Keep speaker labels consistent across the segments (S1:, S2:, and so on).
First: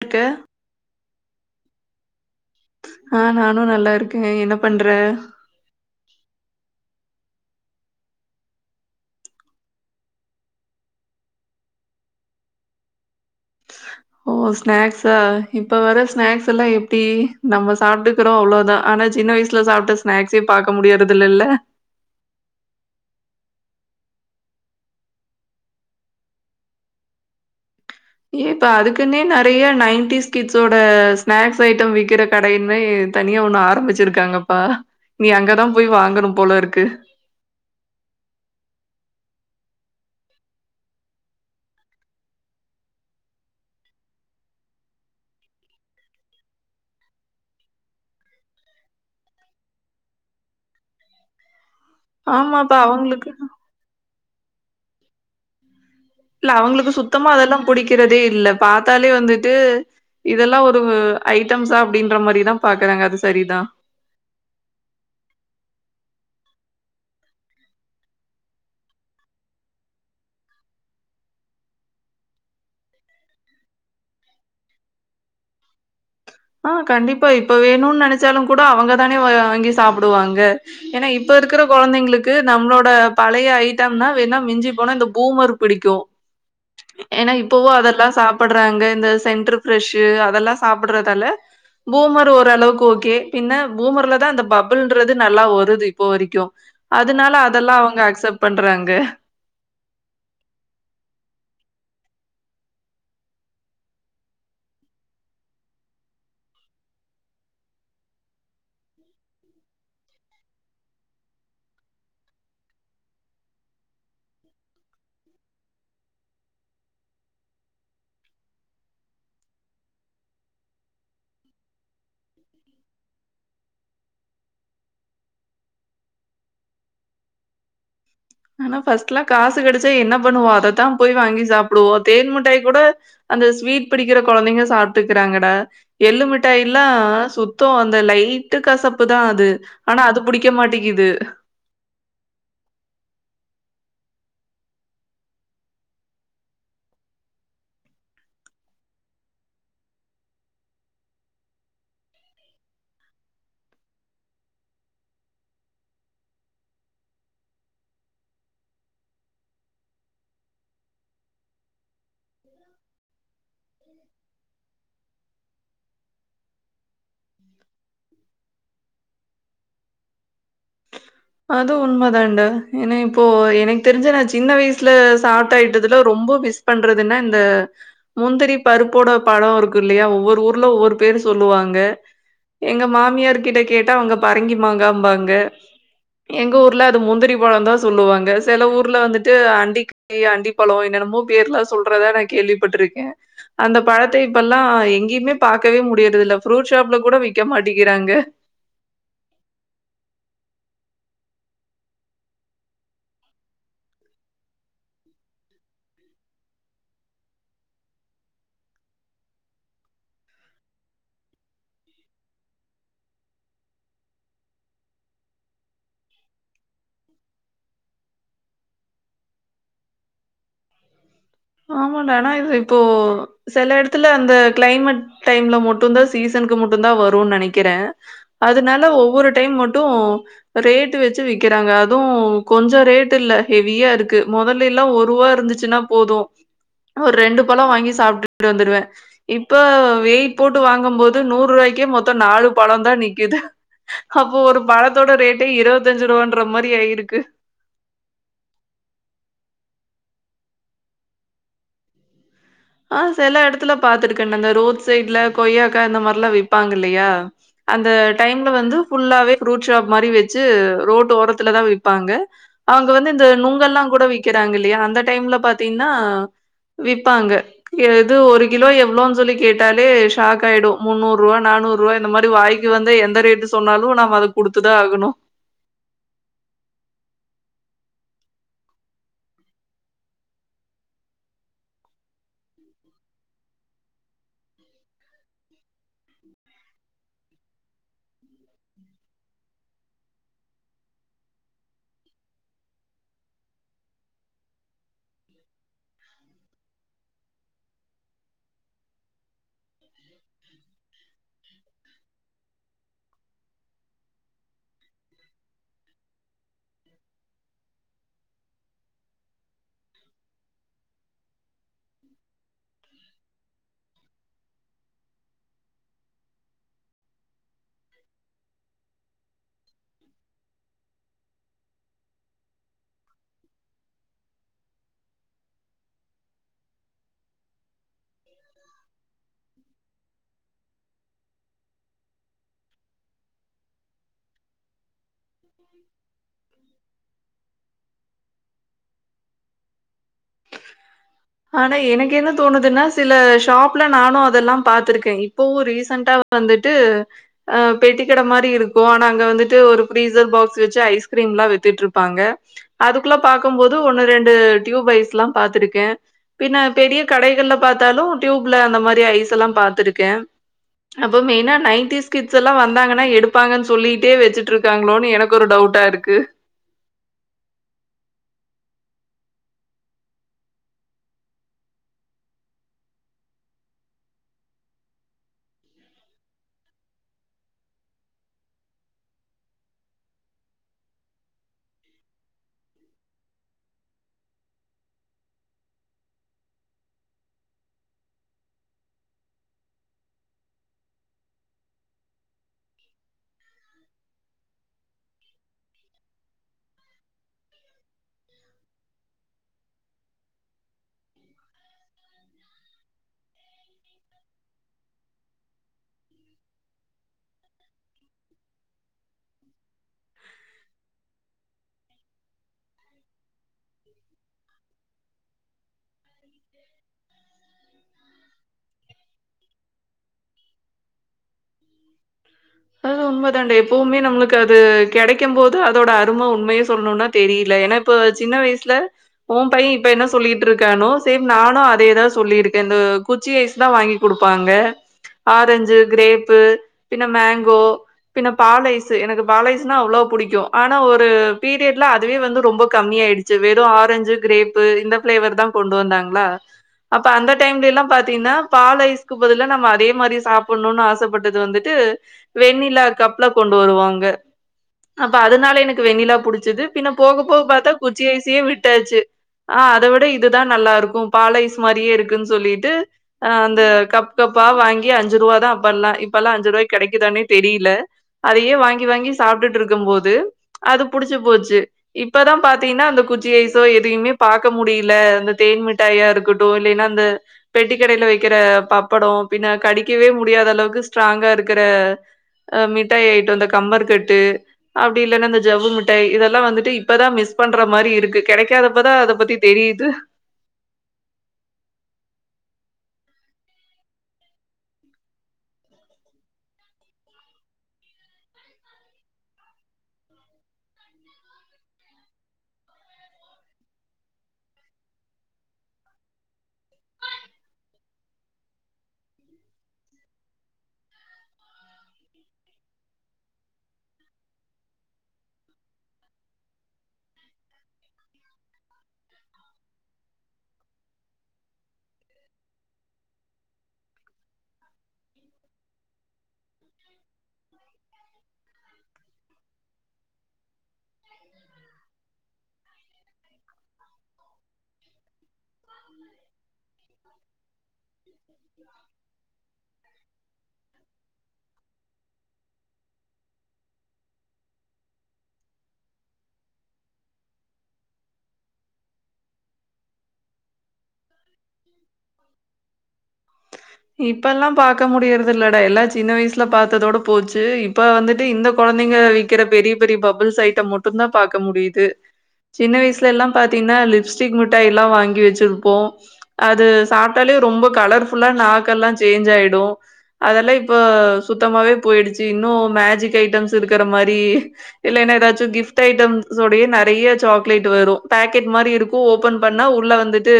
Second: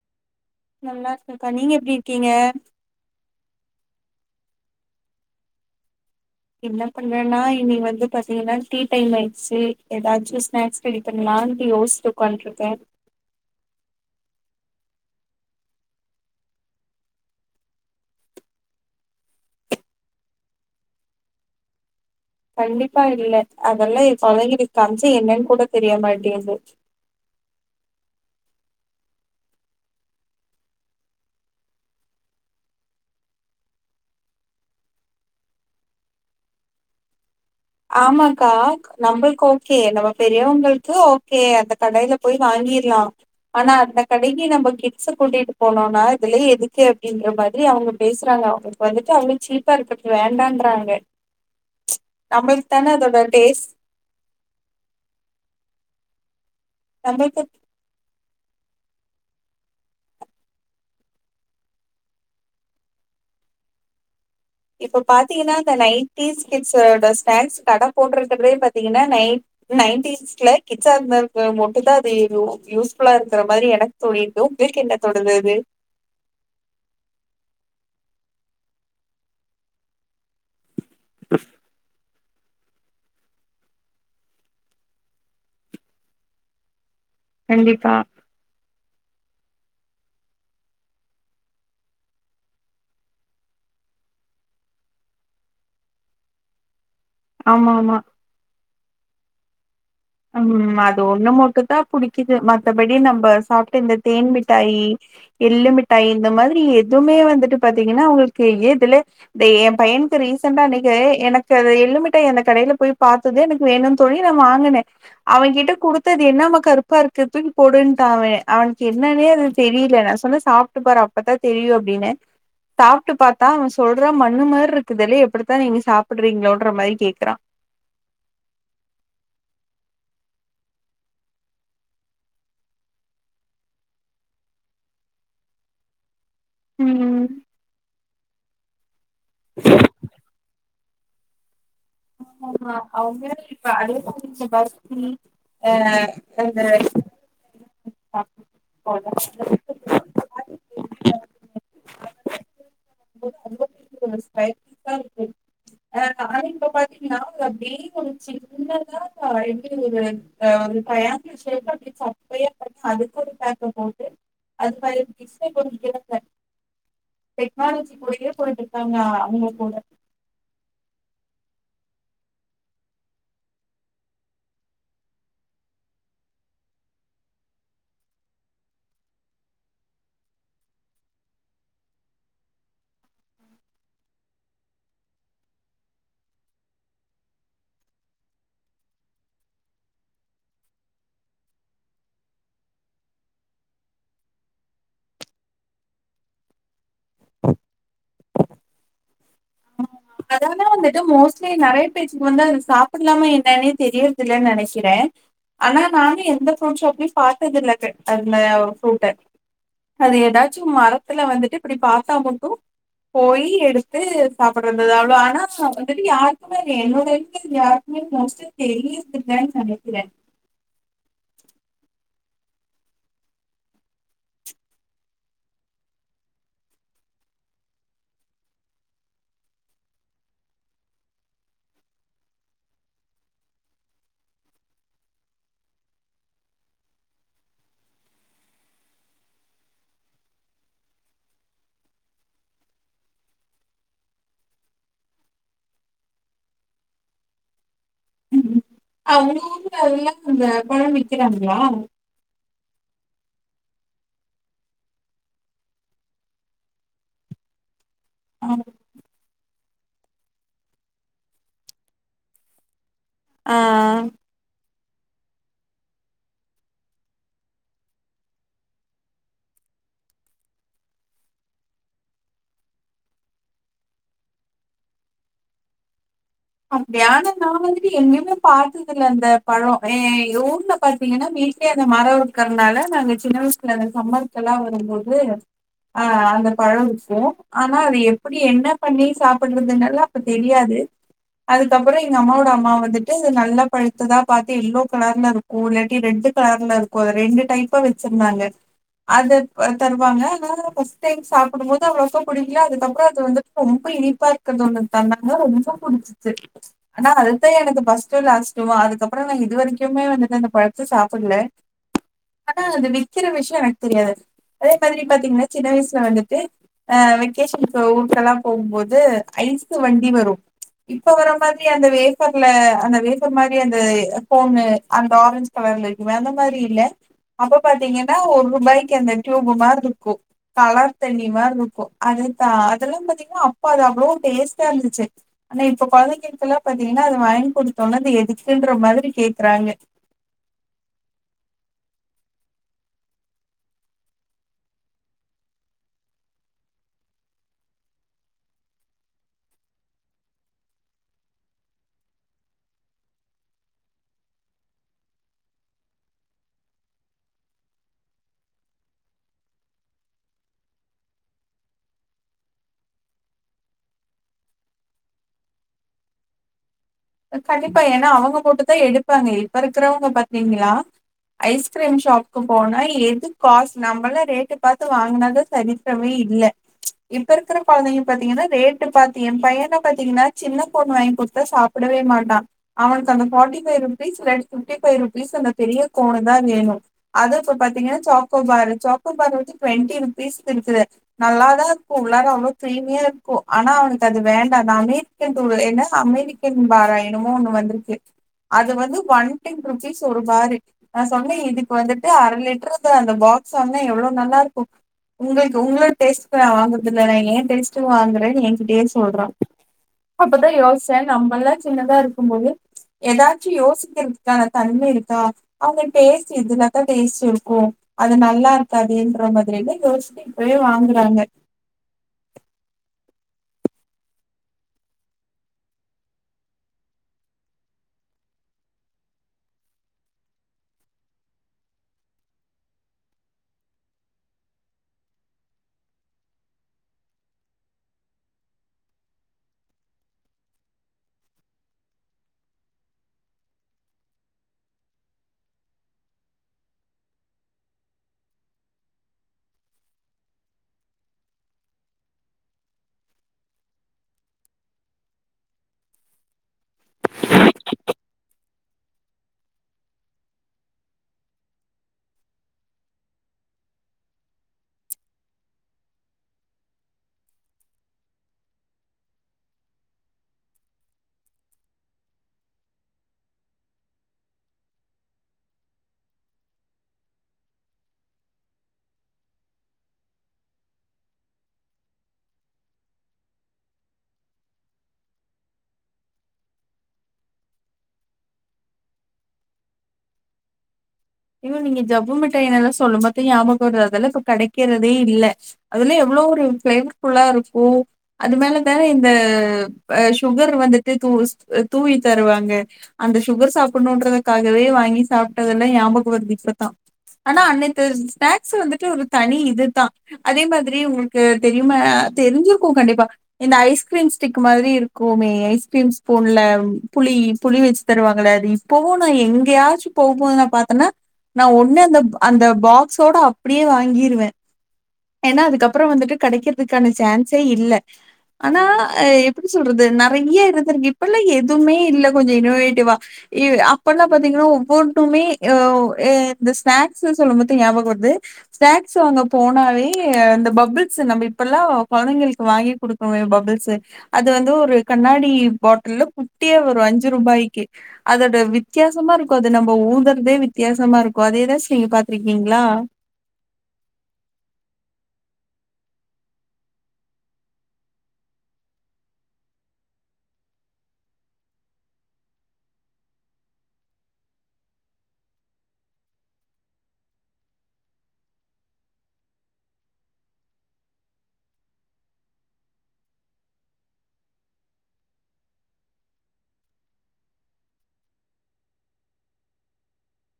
S1: இருக்கு
S2: நல்லா இருக்கங்க்கா நீங்க எப்டி இருக்கீங்க
S1: ஆ நானு நல்லா இருக்கே நீ என்ன பண்ற
S2: என்ன பண்றேன்னா இனி வந்து பாத்தீங்கன்னா டீ டைம் ஆயிட்ச்சு எதாச்சு ஸ்நாக்ஸ் ரெடி பண்லா லான்டு யோசிச்சு உக்காண்டுருக்கே
S1: ஓ ஸ்நாக்ஸா இப்ப வர ஸ்நாக்ஸ் எல்லா எப்டி நம்ப சாப்ட்டுக்குறோ அவ்ளோதா ஆனா சின்ன வயசுல சாப்ட்ட ஸ்நாக்ஸே பாக்க முடியாதது இல்லல
S2: கண்டிப்பா இல்ல அதெல்லா ஏ பையனுக் காம்ச்சி என்னன் கூட தெரியமாட்டேங்து
S1: ஏபா அதுக்கின்னே நெறையா நைன்டிஸ் கிட்ஸோட ஸ்நாக்ஸ் ஐட்டோ விக்கிற கடைனா தனியா ஒன்னு ஆரம்பிச்சிருக்காங்கப்பா நீ அங்கதா போய் வாங்கனு போலருக்கு
S2: ஆமாக்கா நம்ளுக்கு ஓகே நம்ப பெரியவங்களுக்கு ஓகே அந்த கடையில போய் வாங் கிர்லா ஆனா அந்த கடைக்கி நம்ப கிட்ஸ கூட்டிட்டு போனோனா இதுலா எதுக்கு அப்டின்ற மாரி அவங்க பேசுறாங்க அவுங்ளுக்கு வந்துட்டு அவுங்ளுக்கு சீப்பா இருக்கறது வேண்டான்றாங்க நம்ளுக்கு
S1: ஆமாப்பா
S2: தானே அதோட
S1: அவங்களுக்கு
S2: டேஸ்
S1: இல்ல அவங்களுக்கு சுத்தமா
S2: நம்மளுக்கு
S1: அதெல்லா புடிக்கிறதே இல்ல பாத்தாலே வந்துட்டு இதெல்லா ஒரு ஐட்டம்ஸா அப்டின்ற மாரிதா பாக்குறாங்க அது சரிதா
S2: இப்போ பாத்தீங்கன்னா இந்த நைன்டீஸ் கிட்ஸோட ஸ்நேக்ஸ் கட போட்ருக்கர்தே பாத்தீங்கன்னா நை நைன்டிஸ்ல கிட்ஸா [unintelligible] மட்டு தா அது யூஸ்ஃபுல்லா இருக்கற மாரி எனக்கு தோனிர்க்கு எதுக்கு என்ன தொடரது
S1: ஆ கண்டிப்பா இப்ப வேணுனு நெனச்சாலு கூட அவங்கதானே வாங்கி சாப்டுவாங்க ஏனா இப்ப இருக்ற கொழந்தைங்களுக் கு நம்ளோட பழைய ஐட்டம்னா வேனா மிஞ்சி போன இந்த பூமர் பிடிக்கு ஏனா இப்பவு
S2: கண்டிப்பா
S1: அததா சாப்பட்றாங்க இந்த சென்ட்ரு பிரரெஷு அதெல்லா சாப்பட்றதுல பூமரு ஓரளவுக்கு ஓகே பின்ன பூமர்லதா அந்த பபுள்ன்றது நல்லா வருது இப்ப வரைக்கு அதனால
S2: ஆமா
S1: அதெல்லா
S2: ஆமா
S1: அவங்க அக்செப்ட் பண்றாங்க
S2: ம் அது ஒன்னு மட்டு தா புடிக்கிது மத்தபடி நம்ப சாப்ட்ட இந்த தேன் மிட்டாயி எள்ளுமிட்டாயி இந்த மாதிரி எதுவுமே வந்துட்டு பாத்தீங்கன்னா அவுங்ளுக்கு ஏ தெல்ல இத ஏ பைய ரீசண்டா அன்னிக்கு எனக்கு அது எள்ளு மிட்டாய் அந்த கடையில போய் பாத்தது எனக்கு வேணுனு சொல்லி நா வாங்குனே அவெங்கிட்ட குடுத்து அது என்னாமா கருப்பா இருக்கு தூக்கி போடுண்டா அவே அவனுக்கு என்னன்னே அது தெரி ல நா சொன்னே சாப்ட்டு பாரு அப்பதா தெரியு அப்டின்னே சாப்ட்டு பாத்தா அவே சொல்றா மண்ணு மாரி இருக்குதுலே எப்டித்தா நீங்க சாப்ட்றீங்களோன்ற மாரி கேக்குறா [inaudible]
S1: ஆனா பஸ்ட்லா காசு கெடச்சா என்ன பண்ணுவோ அதத்தா போய் வாங்கி சாப்டுவோ தேன் மிட்டாய் கூட அந்த ஸ்வீட் பிடிக்கிற கொழந்தைங்க சாப்ட்டுக்கிறாங்கடா எள்ளுமிட் டைலா
S2: ம்
S1: சுத்தோ அந்த லைட்டு கசப்பு தா அது ஆனா அது புடிக்க மாட்டிங் கிது
S2: ஆமா ஆமா அவங்க இப்ப அதே மாறி இந்த பர்பி அ அந்த [inaudible] [inaudible] [inaudible] ஆ நானு இந்த மாறி நாங்க வேக வச்சி என்னதா எப்டி ஒரு ஆ ட்ரையாங்கள் சேப்லா சப்பயா பண்ணி அதுக்கு ஒரு பேக்க போட்டு அதுல எக்ஸ்ட்ரா [unintelligible] டெக்னாலஜி கூடயே பொய்ட்ருக்காங்க அவங்க கூட
S1: அது உண்ம தான்டா ஏனா இப்போ எனக்கு தெரிஞ்ச நா சின்ன வயசுல சாப்ட்ட ஐட்டத்துல ரொம்போ மிஸ் பண்றதுன்னா இந்த முந்திரி பருப்போட பலோ இருக்கு இல்லயா ஒவ்வொரு ஊர்ல ஒவ்வொரு பேர் சொல் லுவாங்க எங்க மாமியார் கிட்ட கேட்டா அவங்க பறங்கிமாங்காபாங்க எங்க ஊர்ல அது முந்திரி பழோந்தா சொல்லுவாங்க செல ஊர்ல வந்துட்டு அண்டிக்காயி அண்டி பழோ என்னென் னமோ பேர்லா சொல்றதா நா கேள்விப்பட்ருக்கே அந்த பழத்தை இப்பெல்லா எங்கேயுமே பாக்கவே முடியதுயில்ல ஃப்ரூட் ஷாப்ல கூட விக்க மாட்டிகிறாங்க
S2: ஆமா அதால அந்த இது மோஸ்ட்லி நெறைய பேருக்கு வந்து அது சாப்ட்லாமா என்னன்னே தெரியறதில்லன்னு நெனைக்கிறே ஆனா நானு எந்த ஃப்ரூட் சாப்லையு பாத்ததில்ல அது அந்த ஃப்ரூட்டு அது எதாச்சு மரத்துல வந்துட்டு இப்டி பாத்த மட்டு போயி எடுத்து சாப்ட இருந்தது அவ்ளோ ஆனா ஆல்ரெடி யாருக்குமே அது என்னோட வீக்னஸ் யாருக்குமே மொஸ்ட்டா தெரியற்தில்ல ஆன் சமைக்கிறே
S1: ஆமான்டா ஆனா இது இப்போ செல எடத்துல அந்த கிளைமட் டைம்ல மட்டுந்தா சீசன் க்கு மட்டுந்தா வரூன் நெனைக்கிறே அதுனால ஒவ்வொரு டைம் மட்டு ரேட்டு வச்சு விக் கிறாங்க அதுவு கொஞ்சொ ரேட்டில்ல ஹெவியா இருக்கு மொதல்லைலா ஒருவா இருந்துச்சுனா போது
S2: [inaudible]
S1: ஒரு ரெண்டு பழ வாங்கி சாப்டுட்டு வந்துருவே இப்ப வெய்ட் போட்டு வாங்கம் போது நூர்ருவாய்க்கே மொத்த நாலு பழந்தா நிக்கிது அப்போ ஒரு பழத்தோட ரேட்டே இருவத்தஞ்சுரூவான்ற மாரி ஆயிருக்கு
S2: ம்ம் ஆ உங்க ஊர்ல அதெல்லா அந்த பழம் விக்கிறாங்ளா
S1: ஆ செல எடத்துல பாத்துருக்கேன் அந்த ரோட் சைட்ல கொய்யாக்கா இந்த மார்லா விப்பாங்க இல்லையா அந் ந்த டைம்ல
S2: ஆ.
S1: வந்து ஃபுல்லாவே ஃப்ரூட் ஷாப் மாரி வெச்சு ரோட்டு ஓரத்துலதா விப்பாங்க அங் ங்க வந்து இந்த
S2: ஆ.
S1: நுங்கெல்லாங்கூட விக்கிறாங்க இல்லையா அந்த டைம்ல பாத்தீங்னா விப்பாங்க எது ஒரு கிலோ எவ்ளோன் சொல்லி கேட்டாலே ஷாக்காய்டு முன்னூறுவா நானூறுவா இந்த மாரி வாய் இங்க வந்து எந்த ரேட்டு சொன்னாலு நாம அத குடுத்துதா ஆகணு
S2: அப்டியா ஆனா நா வந்துட்டு எங்கெயுமே பாத்ததில்ல அந்த பழ ஆ எங்க ஊர்ல பாத்தீங்கனா மே வீட்லே அந்த மரோ இருக்கிறதுனால நாங்க சின்ன வயசுல இந்த சம்மருக்கெல்லா வரும்போது ஆ அந்த பழம் விக்கு ஆனா அது எப்புடி என்ன பண்ணி சாப்புட்றதுனெல்லா அப்ப தெரியாது அதுக்கப்பற எங்க அம்மாவோட அம்மா வந்துட்டு இது நல்லா பழுத்ததா பாத்து எல்லோ கலர்ல இருக்கு இல்லாட்டி ரெட்டு் க லர்ல இருக்கு அத ரெண்டு டைப்பா வெச்சிருந்தாங்க அது ப தருவாங்க நா ஃபஸ்ட் டைம் சாப்புடும் போது அவ்ளோக்கா புடிக்ல அதுக்கப்ற அது வந்துட் ரொம்ப ப இனிப்பா இருக்கற்து ஒன்னு தந்தாங்க ரொம்ப புடிச்சு து ஆனா அதுதா எனக்கு ஃபர்ஸ்ட்டு லாஸ்டுமா அதுக்கப்பற நா இது வரைக்குமே வந்துட்டு அந்த பழத்த சாப்புட் இல்ல ஆனா அது விக்கிற விஷ்ய எனக்கு தெரியாது அதே மாதிரி பாத்தீங்னா சின்ன வயசுல வந்துட்டு அ வெக்கேஷனுக்கு ஊர்க்கல்லா போகும்போது ஐஸு வண்டி வரு இப்ப வர மாதிரி அந்த வேஃபர்ல அந்த வேஃபர் மாதிரி அந்த அ கோன்னு அந்த ஆரஞ்ச் கலர் கிடைக்குமே அந்த மாதிரி இல்ல அப்போ பாத்தீங்கனா ஒர் ரூபாய்க்கு அந்த டியூபு மார்ருக்கு கலர் தண்ணி மார்ருக்கு அது தா அதெல்லா பாத்தீங்னா அப்ப அது அவ்ளோ டேஸ்ட்டா இருந்துச்சு ஆனா இப்ப கொழந்தைகளுக்கெல்லா பாத்தீங்கனா அத வாய்ங் குடுத்தோனா இது எதுக்குன்ற மாதிரி கேக்குறாங்க
S1: ஆனா எனக்கு என்ன தோணுதுன்னா சில ஷாப்ல நானு அதெல்லா பாத்திருக்கே இப்பவு ரீசண்டா டாவு வந்துட்டு அ பெட்டிக்கட மாரி இருக்கு ஆனா அங்க வந்துட்டு ஒரு ஃப்ரீசர் பாக்ஸ் வெச்சு ஐஸ் கிரீம்லா வித்துட்ருப்பாங்க அதுக்குள்ள பாக்கம்போது ஒன்னு ரெண்டு டியூப் ஐஸ் ட்லா பாத்திருக்கே பின்ன பெரிய கடைகள்ல பாத்தாலு டியூப்ல அந்த மாரி ஐஸெல்லா பாத்திருக்கே அம் அப்போ மெய்னா நைய்ன்டீஸ் கிட்ஸெல்லா வந்தாங்கனா எடுப்பாங்கன் சொல்லீட்டே வச்சுட்ருக்காங்களோனு எனக்கு ஒரு டவு வுட்டா இருக்கு
S2: அ கண்டிப்பா ஏனா அவுங்க போட்டு தா எடுப்பாங்க இப்ப இருக்கிறவ்ங்க பாத்தீங்ளா ஐஸ்கிரீம் ஷாப்க்கு போனா எது காஸ்ட் நம்மளா ரேட்டு பாத்து வாங்குனதா சரித்திரமே இல்ல இப்ப இருக்கிற கொழந்தைங்க பாத்தீங்கனா ரேட்டு பாத்து எ பையன பாத்தீங்கனா சின்ன பொண்ணு வாங்கி குடுத்தா சாப் ப்டவே மாட்டா அவனுக்கு அந்த ஃபார்ட்டி ஃபைவ் ருபீஸ் இல்லாட்டி ஃபிஃப்ட்டி ஃபைவ் ருபீஸ் அந்தப் பெரிய கோனுதா வேணு அது இப்ப பாத்தீங்கனா சாக்கோபாரு சாக்கோபாரு வந்து டுவென்டி ருபீஸ்க்கு இருக்குது நல்லாதா ப்போ உள்ளார அவ்ளோ க்ரீமியா இருக்கு ஆனா அவனுக்கு அது வேண்டா நானே தின்ட்டொரு என்ன அமெரிக் கென் பார என்னமோ ஒன்னு வந்துருக்கு அது வந்து ஒன் டன் ருபீஸ் ஒரு பாரி நா சொன்னே இதுக்கு வந்துட்டு அர லிட்டர் தா அந்த பா க்ஸ் வாங்க்னா எவ்வளோ நல்லா இருக்கு உங்களுக்கு உங்கள டேஸ்ட்லா வாங்க தெரியாது நா ஏ டேஸ்டு வாங்குறேன்னு எகிட்டயே சொல்றா அப்பதா யோச்சே நம்பல்லா சின்னதா இருக்கும் போது ஏதாச்சு யோசிக்கிறதுக்கான தன்மை இருக் கா அங்க டேஸ்ட் இதுல்லத்தா டேஸ்ட் இருக்கு அது நல்லா இருக்காதுன்ற ஒரு மாதிரியல்ல யோச் சி இப்பயே வாங்குறாங்க
S1: அதுவு உண்மதாண்ட எப்பவுமே நம்மளுக்கு அது கெடைக்கும் போது அதோட அரும உண்மய சொல்ணுனா தெரியில ஏன்னா இப் ப சின்ன வயசுல ஓ பைய இப்ப என்ன சொல்லிட்டு இருக்கானோ சேம் நானோ அதேதா சொல்லிருக்கேன்னு போ குச்சி ஐஸ்தா வாங்கி குடுப்பாங்க ஆரஞ்சு கிரேப்பு பின்ன மேங் கோ பின்ன பால் ஐஸ்ஸு எனக்கு பால் ஐஸ்னா அவ்ளோ புடிக்கு ஆனா ஒரு பீரியட்ல அதுவே வந்து ரொம்ப கம்மியா ஆயிடுச்சு வெறு ஆரஞ்சு கிரேப்பு இந்த ஃபிளேவர் தா கொண்டு வந்தாங்களா அப்ப அந்த டைம்ல எல்லா பாத்தீங்கன்னா பால் ஐஸ்கு பதிலா நம்ம அதே மாரி சாப்பிட்ணுனு ஆசப்பட்டது வந்துட்டு ம் வெண்ணிலா கப்ல கொண்டு வருவாங்க அப்ப அதனால எனக்கு வெண்ணிலா புடிச்சது பின்ன போக போக பாத்தா குச்சி ஐஸ்ஸயே விட்டாச்சு ஆ அத விட இதுதா நல்லா இருக்கு பால் ஐஸ் மாரியே இருக்குன் சொல்லிட்டு அ அந்த கப் கப் பா வாங்கி அஞ்சு ரூவா தா அப்பல்லா இப்பல்லா அஞ்சு ரூவாய் கெடைக்குதானே தெரியில அதையே வாங்கி வாங்கி சாப்ட்டுட்ருக்கும் போது அது புடிச்சு போச்சு இப்பதா பாத்தீங்கன்னா அந்த குச்சி ஐசோ எதையுமே பாக்க முடியில அந்த தேன் மிட்டாயா இருக்கட்டு இல்லைன்னா அந்த பெட்டிக் கடைல வைக்கிற பப்படொ பின்ன கடிக்கவே முடியாத அளவுக்கு ஸ்ட்ராங்கா இருக்குற அ மிட்டாய் ஆயிட்டு இந்த கம்மர் கட்டு அப்டி இல்லன்னா அந்த ஜவ்வு மிட்டாய் இதெல்லா வந்துட்டு இப்பதா மி ஸ் பண்ற மாரி இருக்கு கெடைக்காதப்பதா அத பத்தி தெரியுது
S2: இல்ல நீங்க ஜவ்வு மிட்டையுனெல்லா சொல்லும்போது ஞாபகொ வருது அதெல்ல இப்ப கெடைக்கிறதே இல்ல அதெல்லா எவ் ளோ ஒரு ஃபேம் ஃபுல்லா இருக்கு அதுனால தா இந்த அ சுகர் வந்துட்டு து உஸ்ட் அ தூவி தருவாங்க அந்த சுகர் சாப்பிடணுன்றதுக்காகவே வாங்கி சாப்ட்டதுல்லா ஞாபகொ ஒரு நிம்ஷப்பா ஆனா அன்னத்து ஸ்நாக்ஸ் வந்துட்டு ஒரு தனி இதுதா அதே மாதிரி உங்களுக்கு தெரியுமா அ தெரிஞ்சிருக்கு கண்டிப்பா இந்த ஐஸ்கிரீம் ஸ்டிக் மாதிரி இருக்குமே ஐஸ்கிரீம் ஸ்பூன்ல புள் புளி புளி வெச்சு தருவாங்களே அது இப்பவு நா எங்கேயாச்சு போக போது நா பாத்தேன்னா நா ஒண்ணு அந்த அந்த பாக்ஸோட அப்டியே வாங்கிருவே ஏன்னா அதுக்கப்புறோ வந்துட்டு கெடைக்கிறதுக்கான சான்ஸே இல்ல ஆனா அ எப்டி சொல்றது நெறைய இருந்திருக்கு இப்பல்லா எதுவுமே இல்ல கொஞ்ச இன்னோவேட்டிவா இ அப்பல்லா பாத்தீங்கன்னா ஒவ்வொண்டுமே அ இந்த ஸ்நாக்ஸ்ஸு சொல்லும்போது ஞாபக வருது ஸ்நாக்ஸ் வாங்க போனாவே இந்த பபுள்ஸ் ஸு நம்ம இப்பல்லா கொழந்தைங்களுக் கு வாங்கி கொடுக்குவே பபுள்ஸ்ஸு அது வந்து ஒரு கண்ணாடி பாட்டில்ல குட்டியா ஒரு அஞ்சு ரூபாய் க்கு அதோட வித்தியாசமா இருக்கு அது நம்ப ஊந்தறதே வித்தியாசமா இரு க்கு அது எதாச்சு நீங்க பாத்துருக்கீங்க்ளா
S1: இப்பல்லா பாக்க முடியறது இல்லடா எல்லா சின்ன வயசுல பாத்ததோட போச்சு இப்ப வந்துட்டு இந்த கொழந்தைங்க வைக்கிற பெரிய பெரிய பபுள் ஸ் ஐட்டம் மட்டுதா பாக்க முடியுது சின்ன வயசுல எல்லா பாத்தீங்கன்னா லிப்ஸ்டிக் மிட்டாய் எல்லா வாங்கி வெச்சிருப்போ அது சாப்ட்டாலே ரொம்ப கலர் ஃபுல்லா நாக்க எல்லா சேஞ்ச் ஆயிடு அதெல்லா இப்ப சு த்தமாவே போயிடுச்சு இன்னு மேஜிக் ஐட்டம்ஸ் இருக்கற மாரி இல்லைன்னா ஏதாச்சு கிஃப்ட் ஐட்டம் ஸுடையே நெறைய சாக்லேட் வரு பேக்கெட் மாரி இருக்கு ஓபன் பண்ணா உள்ள வந்துட்டு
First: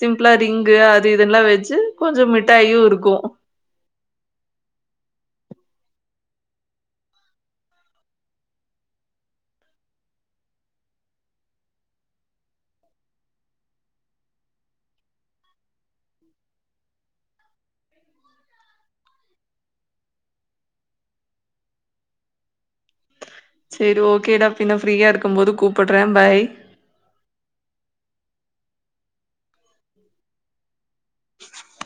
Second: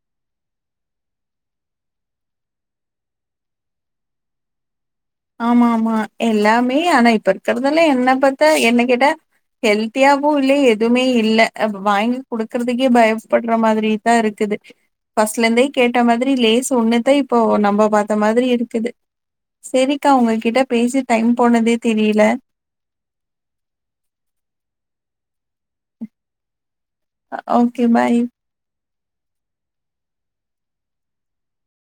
S1: சிம்பிளா ரிங்கு அது இதெல்லா வெச்சு கொஞ்ச மிட்டாயு இருக்கு
S2: ஆமா ஆமா எல்லாமே ஆனா இப்ப இருக்கறதெல்லா என்ன பாத்தா என்ன கேட்ட ஹெல்த்தியாவு இல்ல எதுவுமே இல்ல அ வாங்கி குடுக்குறதுக்கே பயப்புட்ற மாதிரி தா இருக்கு இது பஸ்ட்ல இருந்தே கேட்ட மாதிரி லேச ஒண்ணுதான் இப்போ நம்ம பார்த்த மாதிரி இருக்குது செரிக்கா உங்ககிட்ட பேசி டைம் போனதே தெரியல
S1: சரி ஓகேடா பின்ன ஃப்ரீயா இருக்கும்போது கூப்பிடுறேன் பாய்
S2: ஓகே பாய்